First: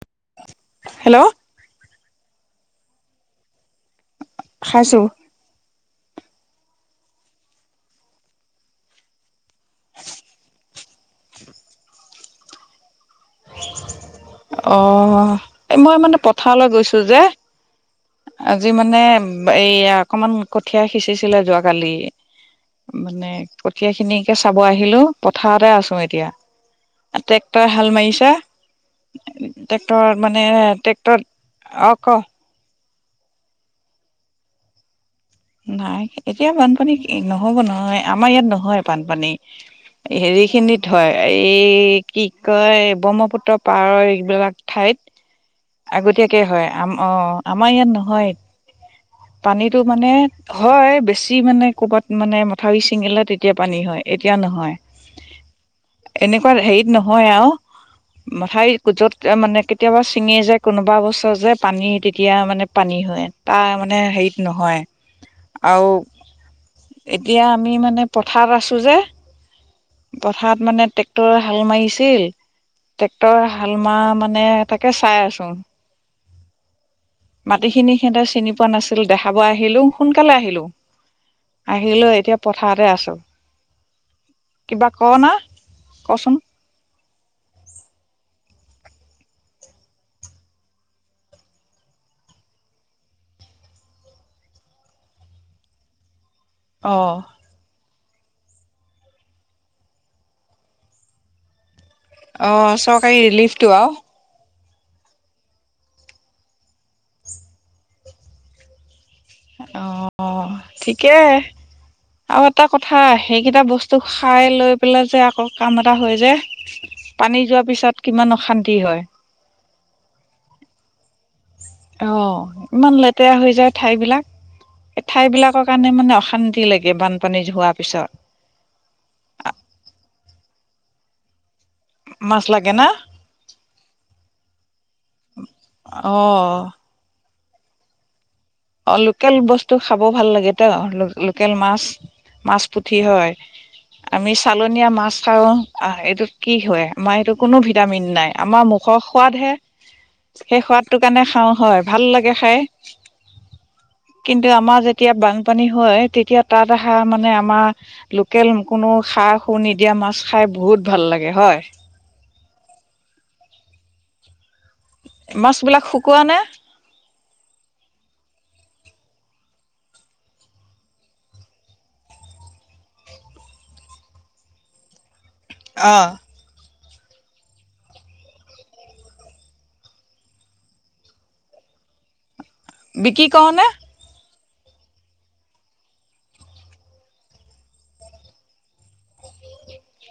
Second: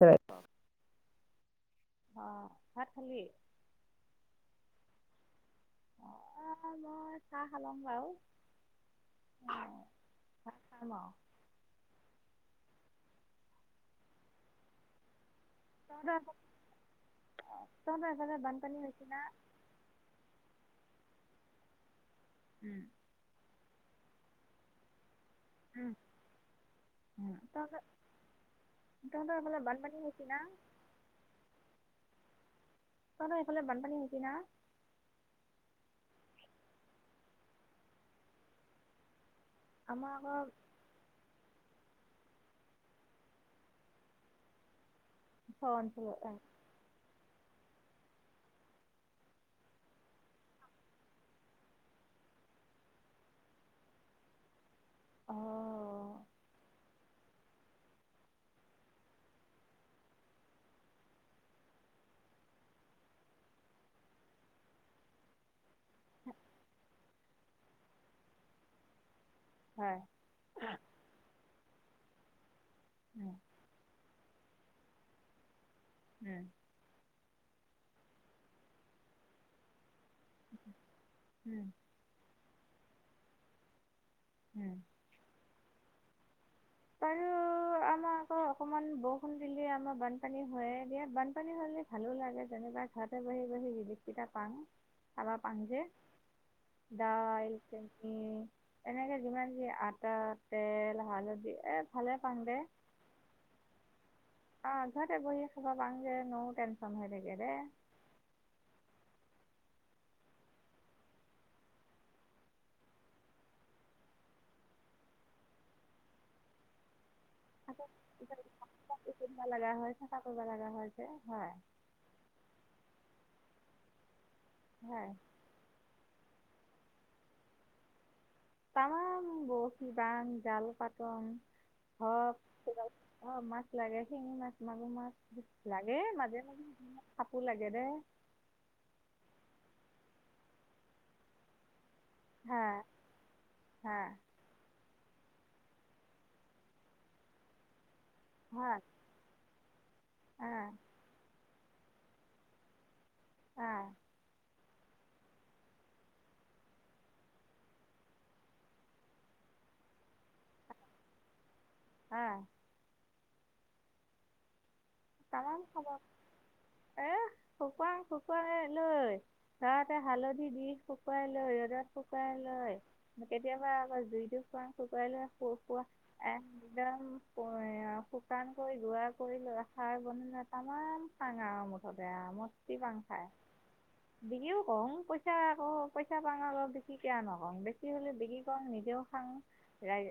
হয়, অ- হেল্ল। অঁ, ভাত খালি? খাইছোঁ। অঁ, মই চাহ খালোঁম বাৰু। [inaudible] অ, এই মই মানে পথাৰলৈ গৈছো যে। অ। আজি মানে এই অকমান কঠিয়া সিঁচিছিলো যোৱাকালি। উম। মানে কঠীয়া খিনিকে চাব আহিলো। পথাৰতে উম, আছোঁ এতিয়া। উম, ট্ৰেক্টৰে তহঁতৰ হাল মাৰিছে। তহঁতৰ এইফালে বানপানী টেক্টৰত হৈছে না? মানে ট্ৰেক্টৰ অ, ক? তহঁতৰ সেই ফালে বানপানী হৈছে না? নাই এতিয়া বানপানী, নহ'ব নহয় আমাৰ ইয়াত নহয় বানপানী। আমাৰ আকৌ হেৰি খিনিত হয়। এই কি কয় ব্ৰহ্মপুত্ৰ পাৰ হৈ এইবিলাক ঠাইত ওচৰ অঞ্চলত অ', আগতীয়াকে হয়। অ, আমাৰ ইয়াত নহয়। পানীতটো মানে হয়, বেছি মানে ক'বাত মানে মথাউৰি ছিঙিলে তেতিয়া পানী হয়, এতিয়া নহয়। অ এনেকুৱা হেৰিত নহয় আৰু। মাথাৰি য'ত মানে কেতিয়াবা ছিঙি যায় কোনোবা এবছৰ যে পানী তেতিয়া মানে পানী হয়। তাৰ মানে হেৰিত নহয়। আৰু এতিয়া আমি, মানে পথাৰত আছোঁ যে। হয়, পথাৰত মানে ট্ৰেক্টৰে হাল মাৰিছিল, উম, ট্ৰেক্টৰ হাল মৰা মানে তাকে চাই আছো। উম। মাটিখিনি সিহঁতে চিনি পোৱা নাছিল দেখাব আহিলো। সোনকালে আহিলোঁ, উম, আহি লৈ এতিয়া পথাৰতে আছোঁ। উম, কিবা কৱনা, কচোন? আৰু। আমাৰ আকৌ অকণমান বৰষুণ দিলে আমাৰ বানপানী হৈয়ে দিয়ে, বানপানী হ'লে ভালো লাগে যেনিবা। ঘৰতে বহি বহি ৰালিফ কেইটা পাওঁ, খাবা পাম যে। অ দাইল চেনি এনেকে যিমান যি আটা তেল হালধি। এ ভালে পাং দে। অঁ চৰকাৰী ৰিলিফটো আৰু। অ' ঘৰতে বহি খাবা পাং ন' টেনচন হৈ থাকে দে। অ' ঠিকেই। আৰু এটা কথা সেইকেইটা বস্তু খাই পেলাই যে আকৌ এটা হয় যে। [inaudible] পানী যোৱাৰ পিছত কিমান অশান্তি হয়। কৰিব লগা হয় চাফা কৰিব লগা হয় যে, হয়। অঁ, ইমান লেতেৰা হৈ যায় ঠাইবিলাক, এই হয়। ঠাইবিলাক ৰ কাৰণে মানে অশান্তি লাগে বানপানী যোৱাৰ পিছত। তামাম বৰশী বাং জাল পাতোং মাছ লাগে না ধৰক অ' মাছ লাগে শিঙি মাছ মাগুৰ মাছ লাগে মাজে অ', মাজে কাপোৰ লাগে দে অ' লোকেল বস্তু খাব ভাল লাগেতো লোকেল মাছ হা মাছ পুঠি হয় হা আমি চালনীয়া মাছ খাওঁ, এইটোত কি হয় আমাৰ এইটো কোনো ভিটামিন নাই আমাৰ হা মুখৰ সোৱাদহে আ সেই সোৱাদটো কাৰণে খাওঁ হয়, ভাল লাগে খায়। আ কিন্তু আমাৰ যেতিয়া বানপানী হয় তেতিয়া তাত অহা মানে আমাৰ লোকেল কোনো সাৰ সুৰ নিদিয়া খাই বহুত ভাল লাগে হয়। আ মাছ তামাম বিলাক খাব শুকোৱা নে এ শুকুৱাই শুকুৱাই লৈ তাতে হালধি দি শুকুৱাই লৈ ৰ'দত শুকুৱাই লয়। কেতিয়াবা আকৌ জুইটো ফুৱাং শুকুৱাবলৈ। প পুৰা অ'। একদম এ শুকান কৰি গুৰা কৰি লোৱা খাৰ বনিলে তামাম খাং আও মুঠতে আও বিক্ৰী কৰনে বিক্ৰীও কৰোং পইচা আকৌ পইচা পাও অলপ বিক্ৰী কিয় নকওঁ বেছি হ'লে বিক্ৰী কৰোং নিজেও খাং। ৰাই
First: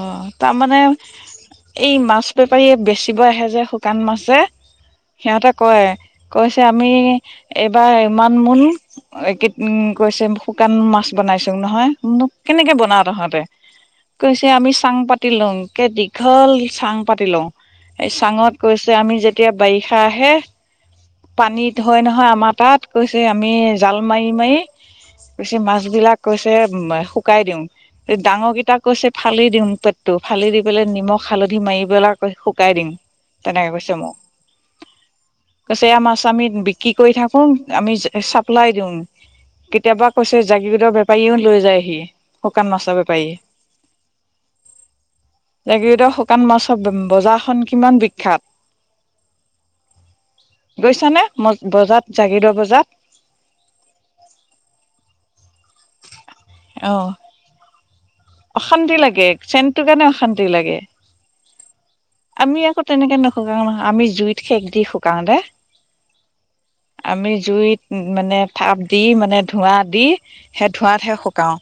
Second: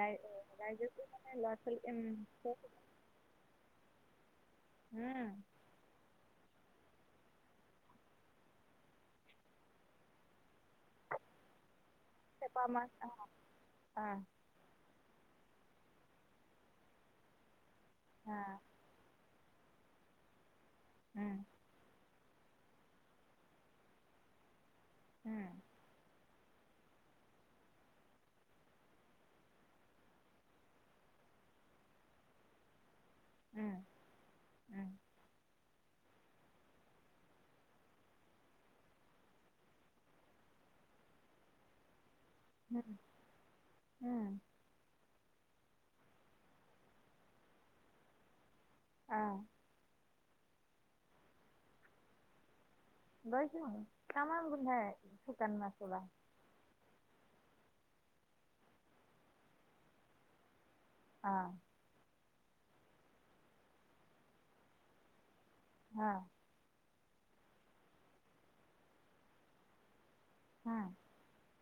ৰাই তাৰমানে ৰাইজকো মানে ল'ৰা ছোৱালী এই মাছ বেপাৰীয়ে বেচিব আহে যে শু শুকান মাছে উম সিহঁতক কয়, কৈছে আমি এইবাৰ ইমান মোন এক উম কৈছে শুকান মাছ বনাইছোঁ নহয় মই বোলো চেপা কেনেকে মাছ অ বনাও তহঁতে অ কৈছে আমি চাং পাতি লওঁ, একে দীঘল চাং পাতি লওঁ, অ চাঙত কৈছে আমি যেতিয়া বাৰিষা আহে, উম পানীত হয় নহয় আমাৰ তাত, কৈছে আমি জাল মাৰি মাৰি উম কৈছে মাছ বিলাক কৈছে শুকাই দিও এই ডাঙৰকেইটাক কৈছে ফালি দিওঁ পেটটো, ফালি দি পেলাই নিমখ হালধি মাৰি পেলাই শুকাই দিং তেনেকে উম, কৈছে মোক উম, কৈছে এইয়া মাছ আমি বিক্ৰী কৰি থাকোং আমি চাপ্লাই দিওঁ। কেতিয়াবা কৈছে জাগীৰোদৰ বেপাৰীও লৈ যায়হি শুকান উম, মাছৰ বেপাৰীয়ে। উম জাগীৰোডৰ শুকান মাছৰ বজাৰ খন কিমান বিখ্যাত। অ গৈছানে মই বজাত জাগীৰোডৰ বজাত। গৈছোঁং তামাম গোন্ধাই শুকান মাছ সোপা। অ অশান্তি লাগে চেনটো কাৰণে অশান্তি লাগে। অ আমি আকৌ তেনেকে নুশুকাও নহয় আমি জুইত সেক দি শুকাও দে। অ আমি জুইত মানে তাপ দি মানে ধোঁৱা দি সেই উম, ধোঁৱাতহে শুকাও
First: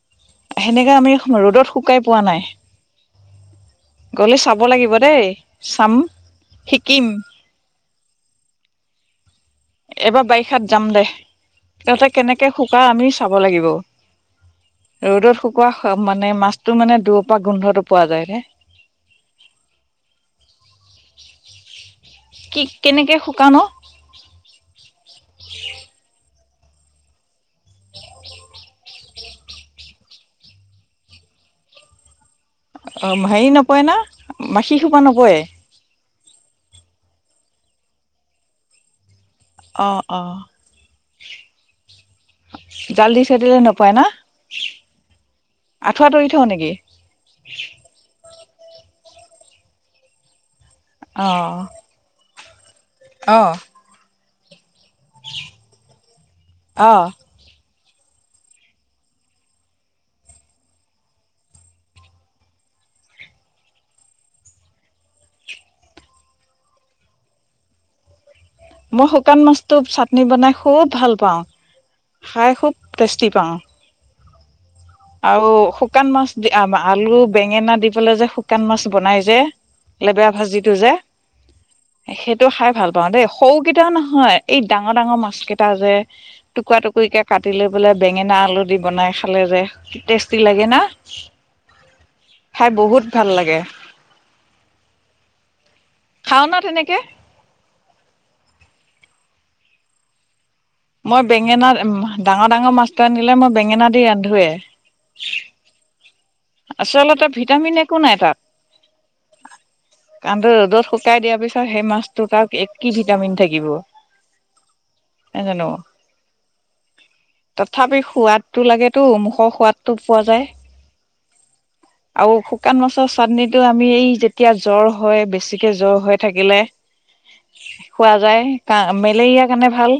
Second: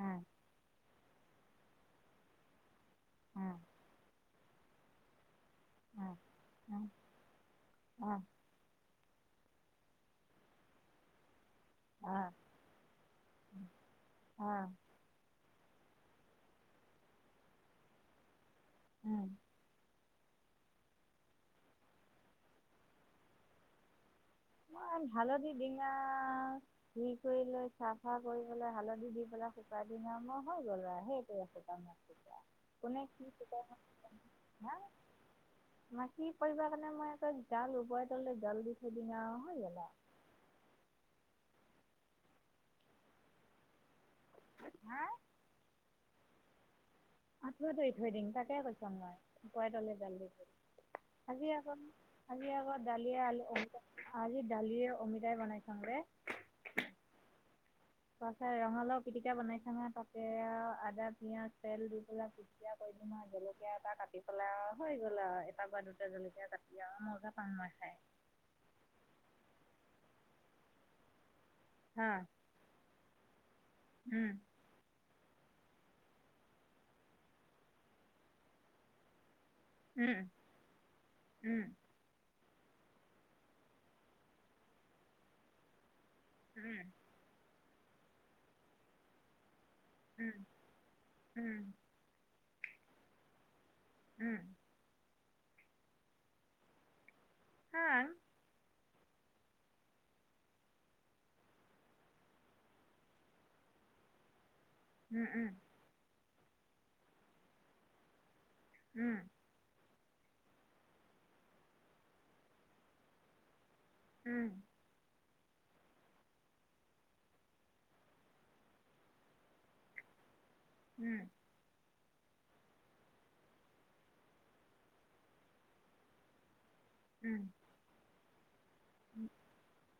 উম, সেনেকে আমি ৰ'দত শুকাই পোৱা নাই। উম গ'লে চাব লাগিব দেই চাম শিকিম। অ এবাৰ বাৰিষাত যাম দে। তহঁতে আহ, কেনেকে শুকাও আমিও চাব লাগিব। আহ, ৰ'দত শুকোৱা মানে মাছটো মানে দূৰপা গোন্ধতো পোৱা যায় নে। এ কি কেনেকে শুকাৱ অ ইমান হালধি ডিঙ আ ধুই কৰি লৈ চাফা কৰি পেলাই হালধি দি পেলাই শুকাই দিঙ আও মই হৈ গ'ল আৰু সেইটোৱে শুকান মাছ। [unintelligible] নকৰে মাখি পৰিব কাৰণে মই এটা জাল উপৰে তলই জাল দি থৈ দিঙ আও হৈ গ'ল আৰু অঁ জাল দি থৈ দিলে নপৰে না হা আঠুৱা তৰি থও নেকি? আঠুৱা তৰি থৈ দিঙ তাকে কৈছুং মই উপই তলে জাল দি দিং অ আজি আকৌ আজি আকৌ দালিয়ে, অ আলু, অমিতা আজি দালিয়ে, অমিতাই বনাইছোঁ যে অ তাৰপাছত ৰঙালাও পিটিকা বনাইছোঁ আৰু তাতে আদা পিয়াজ তেল দি পেলায় পিতিকা কৰিলোঁ আৰু জলকীয়া এটা কাটি পেলাই আৰু হৈ গ'ল আৰু এটা বা দুটা জলকীয়া কাটি আৰু মজা পাওঁ মই খাই। মই শুকান মাছটো চাটনি‌ বনাই খুব ভাল পাওঁ। হা খাই খুব টেষ্টি পাওঁ। উম আৰু শুকান মাছ দি আলু, বেঙেনা দি পেলাই যে শুকান মাছ বনাই যে উম লেবেয়া ভাজিটো যে উম সেইটো খাই ভাল পাওঁ দেই সৰুকেইটা নহয় এই ডাঙৰ ডাঙৰ মাছ কেইটা যে টুকুৰা উম টুকুৰি কে কাটি লৈ পেলায় বেঙেনা, আলু দি বনাই খালে যে উম টেষ্টি লাগে না উম খাই বহুত ভাল লাগে। উম খাওঁ না তেনেকে? খাঙ মই বেঙেনা ডাঙৰ ডাঙৰ মাছটো আনিদিলে মই বেঙেনা দি ৰান্ধোৱে উম উম আচলতে ভিটামিন একো নাই তাত উম কাৰণটো ৰ'দত শুকাই দিয়াৰ পিছত সেই মাছটোত আৰু এক কেজি ভিটামিন থাকিব উম এ জানো তথাপি সোৱাদটো লাগেতো মুখৰ সোৱাদটো পোৱা যায় উম আৰু শুকান মাছ চাটনিটো আমি এই যেতিয়া জ্বৰ হয় বেছিকে জ্বৰ হৈ থাকিলে উম খোৱা যায়। কা মেলেৰিয়া কাৰণে ভাল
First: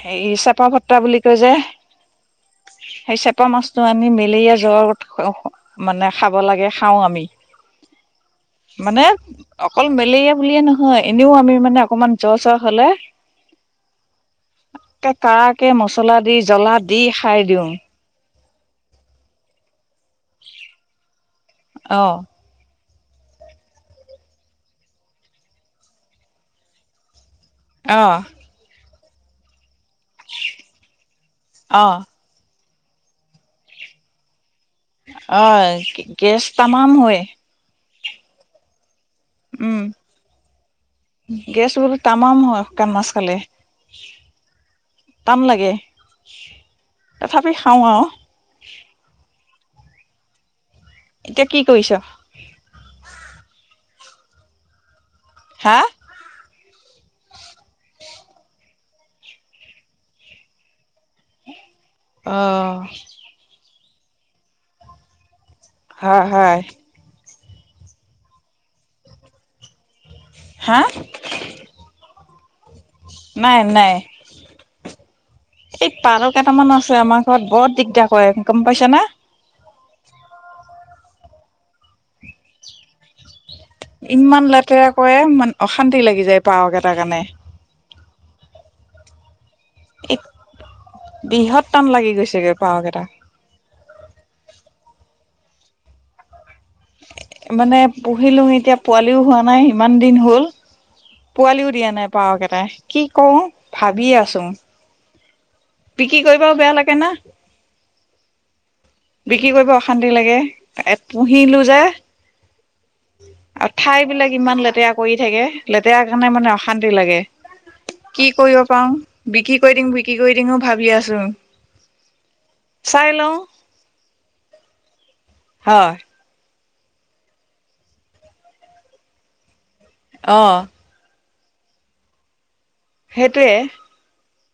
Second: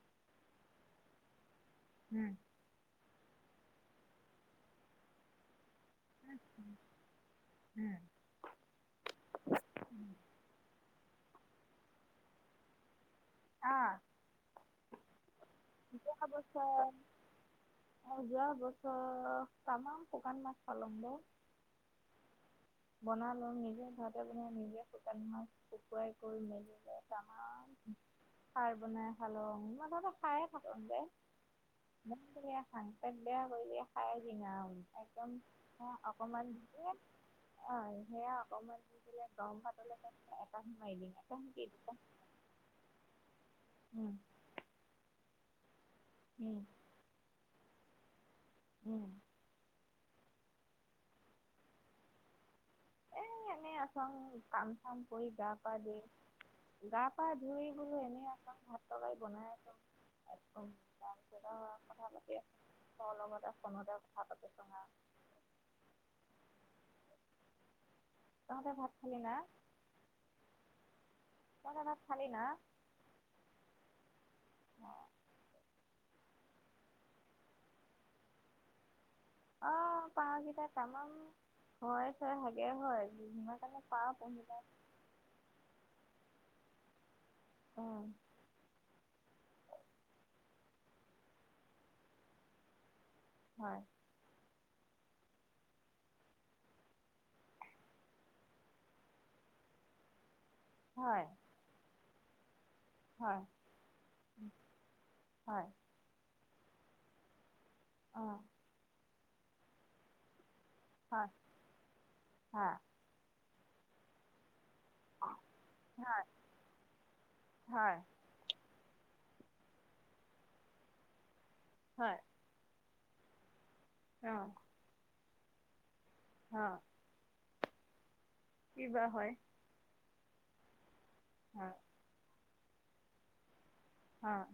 হেই চেপা ভট্টা বুলি কয় যে উম সেই চেপা মাছটো আনি মেলেৰিয়া জ্বৰ মানে খাব লাগে খাওঁ আমি। উম মানে অকল মেলেৰিয়া বুলিয়ে নহয় এনেও আমি মানে অকমান জ্বৰ চৰ হ'লে। আ একে কাৰাকে মছলা দি জ্বলা দি খাই দিওঁ। অ', যোৱা বছৰ তামাম শুকান মাছ খালো দে। অ'। বনালো নিজে ভাতে বনাই নিজে শুকান মাছ শুকুৱাই কৰি মেজিলে টামান অ'। খাৰ বনাই খালো মানতে খায়ে থাকো দে। অ'। মন গ'লেই খাওঁ পেট বেয়া কৰিলে খাই দি আৰু। একদম অ গেছ অকণমান দিছিল। তামাম হয় অ', সেয়া অকমান দি কেনে গৰম উম ভাতলৈ এটা সোমাই দিম এ সেকেই দু মাম হয় শুকান মাছ খালে। উম। টান লাগে। উম। তথাপি খাওঁ আৰু। উম। এতিয়া কি কৰিছ? এ এনেই আচং কাম চাম কৰি গা পা হা ধূই। গা পা ধুই বোলো এনেই আছং ভাত তলাই বনাইদম একদম। [unintelligible] কথা অ পাতি ত লগতে ফোনতে কথা পাতি আছে। হা হায়। তহঁতে ভাত খালি না? হা? তহঁতে ভাত খালি না? নাই নাই। অ'। এই তাল কেইটামান আছে আমাৰ ঘৰত বৰ দিগদাৰ কৰে গম পাইছা না? অ', পাৰ কেইটা তামাম হৈ চে ভাগে হয় বি কাৰণে পাৰ ইমান পুহিলে লেতেৰা কৰে মান অশান্তি লাগি যায় পাৰহ কেইটাৰ কাৰণে। অ'। বৃহত্তম লাগি গৈছে গৈ পাৰ কেইটা। হয়। মানে পুহিলোঁ এতিয়া পোৱালিও হোৱা নাই ইমান দিন হ'ল। হয়। পোৱালিও দিয়া নাই পাৰ কেটাই কি কওঁ হয় ভাবি আছো। হয়। বিক্ৰী কৰিবও বেয়া লাগে না। অ'। বিক্ৰী কৰিব অশান্তি লাগে হয় পুহিলো যে। হয় আৰু ঠাইবিলাক ইমান লেতেৰা কৰি থাকে লেতেৰা হয় কাৰণে মানে অশান্তি লাগে। হয় কি কৰিব পাৰওঁ বিক্ৰী কৰি দিম বিক্ৰী কৰি দিঙো ভাবি আছো। হয়। চাই লওঁ। অহ- হয়ঁ। অঁ। কিবা হয়। অঁ! অঁ! সেইটোৱে। অঁ!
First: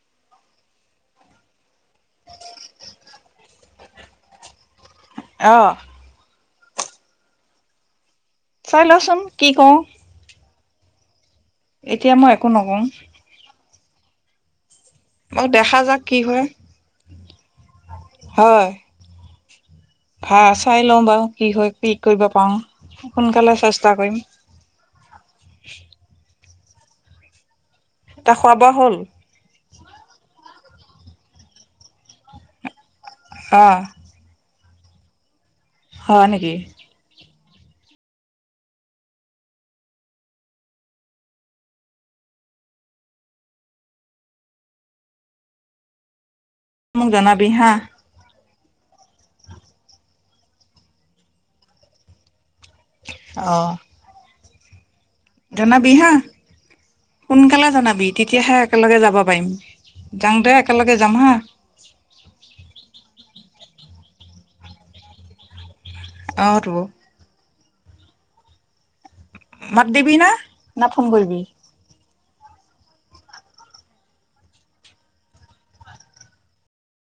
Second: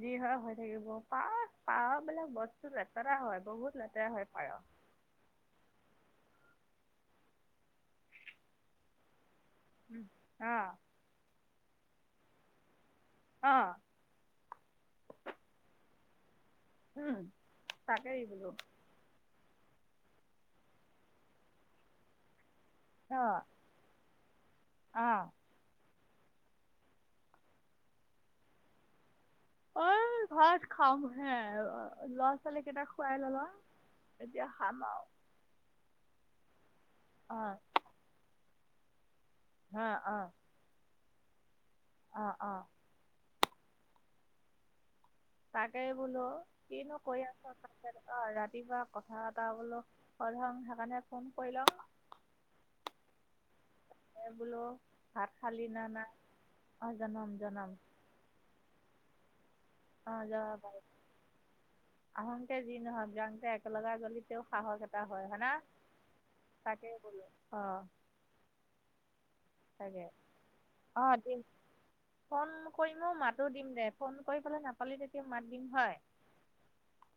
যি হয়, হৈ থাকিব পাৰ পাৰবিলাক বস্তু লেতেৰা হয়, বহুত লেতেৰা হয়, পায়স। অঁ। চাই লচোন কি কওঁ। উমঁ, অ। এতিয়া মই একো নকওঁ। অঁ! অঁ দেখা যাক কি হয়। উমঁ, তাকেই বোলো। হয় ভা চাই লওঁ বাৰু কি হয়, কি কৰিব পাৰো সোনকালে চেষ্টা কৰিম। অঁ! এটা খোৱা বোৱা হ'ল? অএ ভাত খাম হে আৰু ল'ৰা-ছোৱালী কেইটা খুৱাই ল'লো। অ এতিয়া খামা আও। হয়ঁ, নেকি? অঁ! হা অঁ! অঁ অঁ। তাকেই বোলো কিনো মোক কৰি জনাবি আছ হা তাকে- অঁ ৰাতিপুৱা কথা এটা বোলো সোধোঁ সেইকাৰণে ফোন কৰি লং। অহ। এ বোলো- ভাত খালি না জনাবি হা, নাই? অ', জনাম সোনকালে জনাম। জনাবি তেতিয়াহে একেলগে যাব পাৰিম। অঁ যাওঁতে যাব পাৰিম। একেলগে যাম হা আহংতে যি নহওঁক যাংতে একেলগে গলি তেওঁ সাহস এটা হয়ঁ হয় না। অ তো তাকেই বোলো অঁ। মাত তাকে দিবি না না অ ফোন দিম। কৰিবি ফোন কৰিমও মাতো দিম দে ফোন কৰি পেলাই নাপালি তেতিয়া মাত দিম হয়।